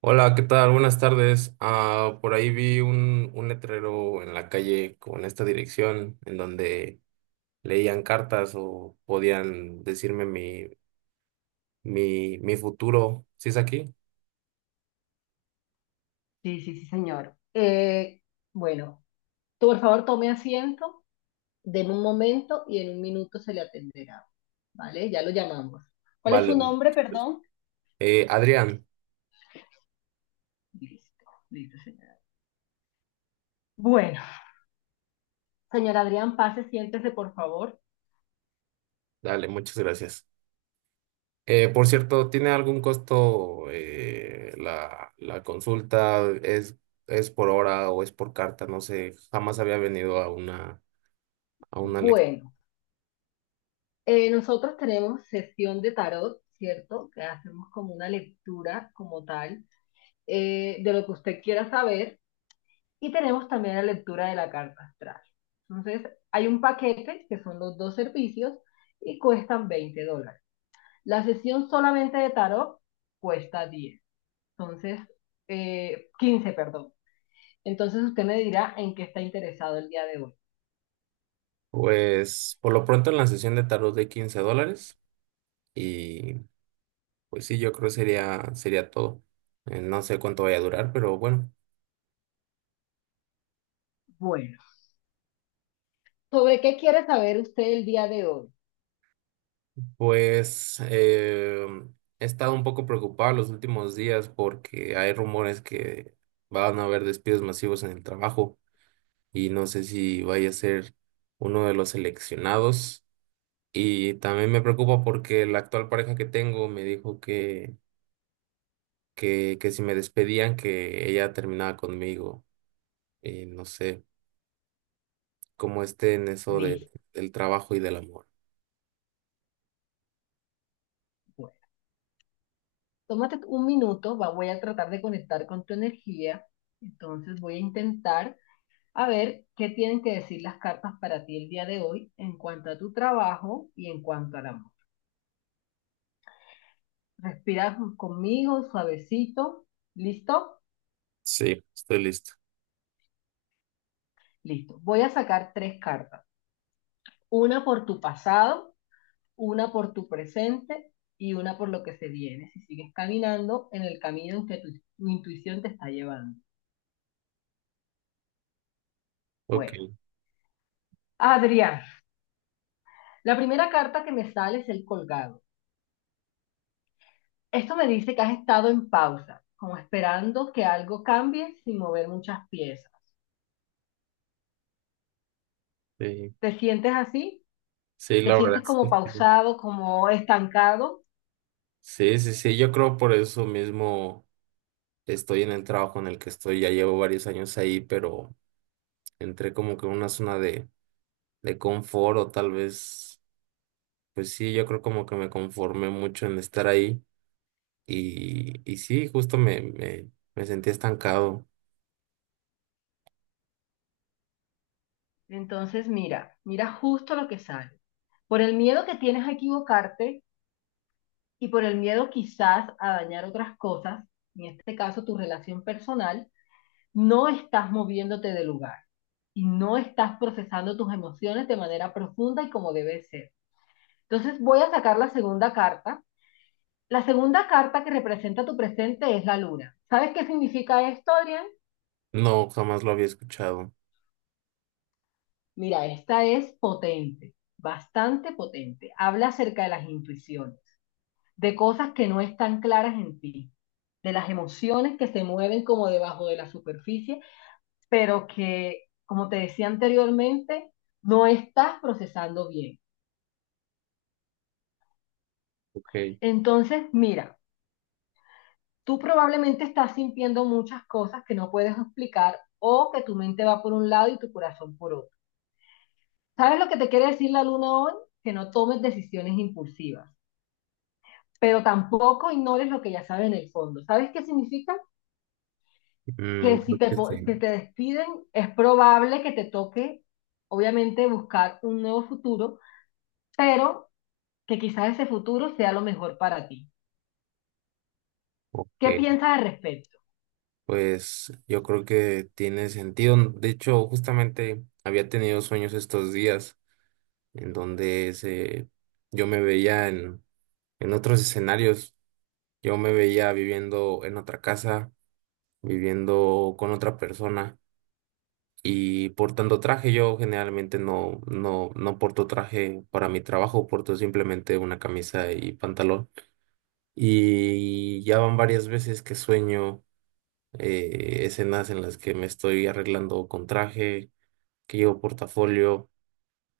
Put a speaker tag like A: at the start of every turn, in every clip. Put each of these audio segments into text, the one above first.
A: Hola, ¿qué tal? Buenas tardes. Ah, por ahí vi un letrero en la calle con esta dirección en donde leían cartas o podían decirme mi futuro. ¿Sí es aquí?
B: Sí, sí, sí, señor. Bueno, tú por favor tome asiento, deme un momento y en un minuto se le atenderá. ¿Vale? Ya lo llamamos. ¿Cuál es
A: Vale,
B: su
A: muchas
B: nombre,
A: gracias.
B: perdón?
A: Adrián,
B: Listo, listo, señora. Bueno, señor Adrián, pase, siéntese, por favor.
A: dale, muchas gracias. Por cierto, ¿tiene algún costo la, la consulta? ¿Es por hora o es por carta? No sé, jamás había venido a una lectura.
B: Bueno, nosotros tenemos sesión de tarot, ¿cierto? Que hacemos como una lectura como tal, de lo que usted quiera saber. Y tenemos también la lectura de la carta astral. Entonces, hay un paquete que son los dos servicios y cuestan 20 dólares. La sesión solamente de tarot cuesta diez, entonces, 15, perdón. Entonces usted me dirá en qué está interesado el día de hoy.
A: Pues por lo pronto en la sesión de tarot de 15 dólares y pues sí, yo creo sería, sería todo. No sé cuánto vaya a durar, pero bueno,
B: Bueno, ¿sobre qué quiere saber usted el día de hoy?
A: pues he estado un poco preocupado los últimos días porque hay rumores que van a haber despidos masivos en el trabajo y no sé si vaya a ser uno de los seleccionados. Y también me preocupa porque la actual pareja que tengo me dijo que si me despedían, que ella terminaba conmigo. Y no sé cómo esté en eso de,
B: Listo.
A: del trabajo y del amor.
B: Bueno, tómate un minuto, voy a tratar de conectar con tu energía. Entonces voy a intentar. A ver, ¿qué tienen que decir las cartas para ti el día de hoy en cuanto a tu trabajo y en cuanto al amor? Respira conmigo, suavecito. ¿Listo?
A: Sí, estoy listo.
B: Listo. Voy a sacar tres cartas. Una por tu pasado, una por tu presente y una por lo que se viene, si sigues caminando en el camino en que tu intuición te está llevando.
A: Ok,
B: Bueno, Adrián, la primera carta que me sale es el colgado. Esto me dice que has estado en pausa, como esperando que algo cambie sin mover muchas piezas.
A: sí,
B: ¿Te sientes así?
A: sí,
B: ¿Te
A: la verdad
B: sientes
A: es que
B: como
A: sí.
B: pausado, como estancado?
A: Sí, sí, sí, yo creo por eso mismo estoy en el trabajo en el que estoy, ya llevo varios años ahí, pero entré como que en una zona de confort o tal vez, pues sí, yo creo como que me conformé mucho en estar ahí y sí, justo me sentí estancado.
B: Entonces mira justo lo que sale. Por el miedo que tienes a equivocarte y por el miedo quizás a dañar otras cosas, en este caso tu relación personal, no estás moviéndote de lugar y no estás procesando tus emociones de manera profunda y como debe ser. Entonces voy a sacar la segunda carta. La segunda carta que representa tu presente es la luna. ¿Sabes qué significa esto, Adrián?
A: No, jamás lo había escuchado.
B: Mira, esta es potente, bastante potente. Habla acerca de las intuiciones, de cosas que no están claras en ti, de las emociones que se mueven como debajo de la superficie, pero que, como te decía anteriormente, no estás procesando bien.
A: Ok.
B: Entonces, mira, tú probablemente estás sintiendo muchas cosas que no puedes explicar o que tu mente va por un lado y tu corazón por otro. ¿Sabes lo que te quiere decir la luna hoy? Que no tomes decisiones impulsivas, pero tampoco ignores lo que ya sabes en el fondo. ¿Sabes qué significa? Que
A: Mm,
B: si
A: creo
B: te,
A: que sí.
B: que te despiden, es probable que te toque, obviamente, buscar un nuevo futuro, pero que quizás ese futuro sea lo mejor para ti. ¿Qué
A: Ok.
B: piensas al respecto?
A: Pues yo creo que tiene sentido. De hecho, justamente había tenido sueños estos días en donde se, yo me veía en otros escenarios. Yo me veía viviendo en otra casa, viviendo con otra persona y portando traje. Yo generalmente no porto traje para mi trabajo, porto simplemente una camisa y pantalón. Y ya van varias veces que sueño. Escenas en las que me estoy arreglando con traje, que llevo portafolio,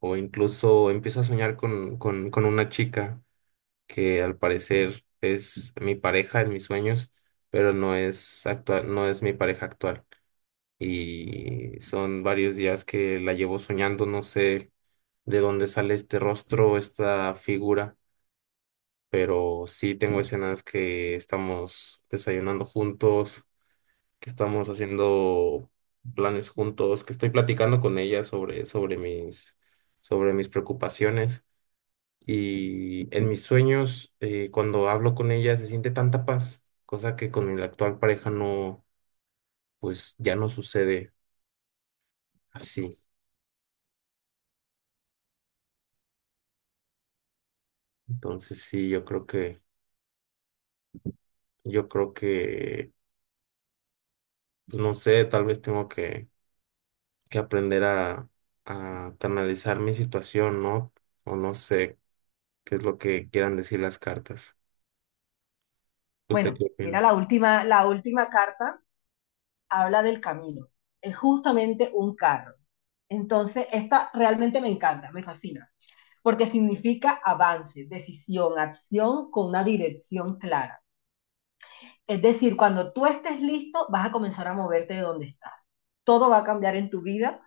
A: o incluso empiezo a soñar con una chica que al parecer es mi pareja en mis sueños, pero no es actual, no es mi pareja actual. Y son varios días que la llevo soñando, no sé de dónde sale este rostro, esta figura, pero sí tengo escenas que estamos desayunando juntos, que estamos haciendo planes juntos, que estoy platicando con ella sobre mis preocupaciones. Y en mis sueños, cuando hablo con ella, se siente tanta paz, cosa que con mi actual pareja no, pues ya no sucede así. Entonces sí, yo creo que, pues no sé, tal vez tengo que aprender a canalizar mi situación, ¿no? O no sé qué es lo que quieran decir las cartas. ¿Usted
B: Bueno,
A: qué
B: mira
A: opina?
B: la última carta habla del camino. Es justamente un carro. Entonces, esta realmente me encanta, me fascina, porque significa avance, decisión, acción con una dirección clara. Es decir, cuando tú estés listo, vas a comenzar a moverte de donde estás. Todo va a cambiar en tu vida,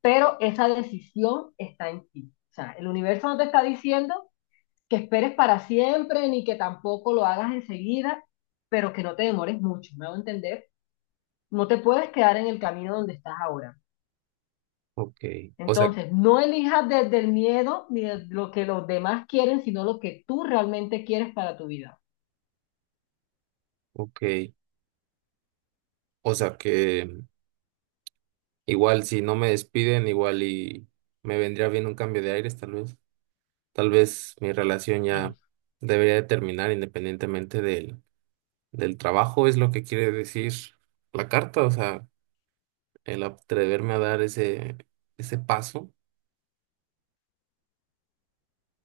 B: pero esa decisión está en ti. O sea, el universo no te está diciendo que esperes para siempre ni que tampoco lo hagas enseguida, pero que no te demores mucho, me hago entender. No te puedes quedar en el camino donde estás ahora.
A: Ok, o sea,
B: Entonces, no elijas desde el miedo ni desde lo que los demás quieren, sino lo que tú realmente quieres para tu vida.
A: ok, o sea que igual si no me despiden, igual y me vendría bien un cambio de aires, tal vez mi relación
B: Sí.
A: ya debería de terminar independientemente del, del trabajo, es lo que quiere decir la carta, o sea, el atreverme a dar ese, ese paso.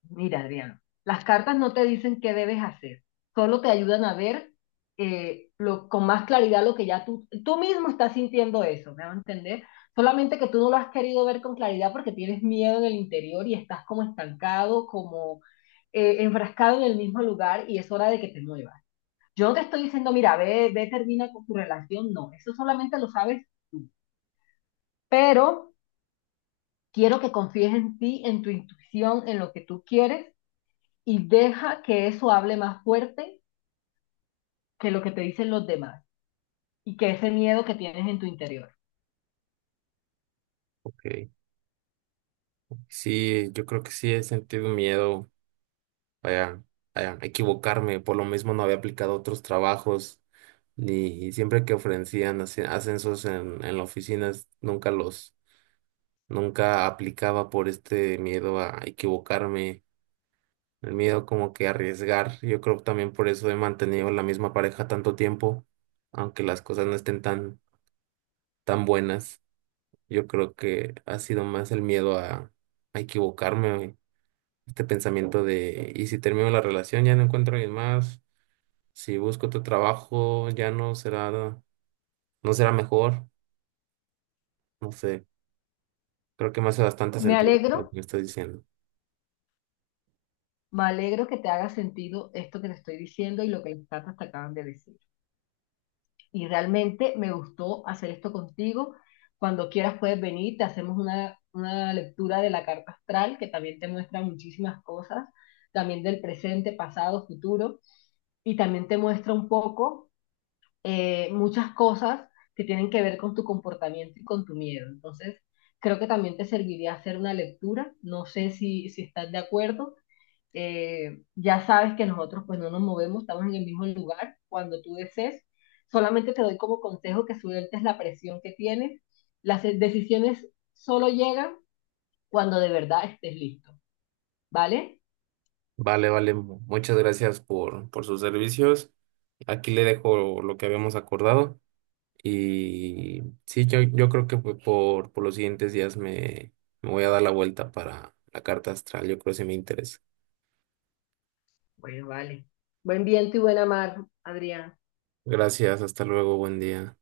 B: Mira, Adriano, las cartas no te dicen qué debes hacer, solo te ayudan a ver, con más claridad lo que ya tú mismo estás sintiendo eso, ¿me van a entender? Solamente que tú no lo has querido ver con claridad porque tienes miedo en el interior y estás como estancado, como enfrascado en el mismo lugar y es hora de que te muevas. Yo no te estoy diciendo, mira, ve, termina con tu relación, no, eso solamente lo sabes tú, pero quiero que confíes en ti, en tu intuición, en lo que tú quieres y deja que eso hable más fuerte que lo que te dicen los demás y que ese miedo que tienes en tu interior.
A: Ok, sí, yo creo que sí he sentido miedo, vaya, vaya, equivocarme, por lo mismo no había aplicado a otros trabajos, ni y siempre que ofrecían ascensos en la oficina, nunca los, nunca aplicaba por este miedo a equivocarme, el miedo como que a arriesgar. Yo creo que también por eso he mantenido la misma pareja tanto tiempo, aunque las cosas no estén tan, tan buenas. Yo creo que ha sido más el miedo a equivocarme, este pensamiento de, y si termino la relación ya no encuentro a alguien más. Si busco otro trabajo, ya no será, no será mejor. No sé, creo que me hace bastante ¿no?
B: Me
A: sentido
B: alegro,
A: lo que me estás diciendo.
B: me alegro que te haga sentido esto que te estoy diciendo y lo que las cartas te acaban de decir. Y realmente me gustó hacer esto contigo. Cuando quieras puedes venir, te hacemos una lectura de la carta astral que también te muestra muchísimas cosas, también del presente, pasado, futuro, y también te muestra un poco, muchas cosas que tienen que ver con tu comportamiento y con tu miedo. Entonces, creo que también te serviría hacer una lectura. No sé si estás de acuerdo. Ya sabes que nosotros pues no nos movemos, estamos en el mismo lugar cuando tú desees. Solamente te doy como consejo que sueltes la presión que tienes. Las decisiones solo llegan cuando de verdad estés listo, ¿vale?
A: Vale, vale, muchas gracias por sus servicios. Aquí le dejo lo que habíamos acordado. Y sí, yo creo que pues, por los siguientes días me, me voy a dar la vuelta para la carta astral. Yo creo que sí me interesa.
B: Bueno, vale. Buen viento y buena mar, Adrián.
A: Gracias, hasta luego, buen día.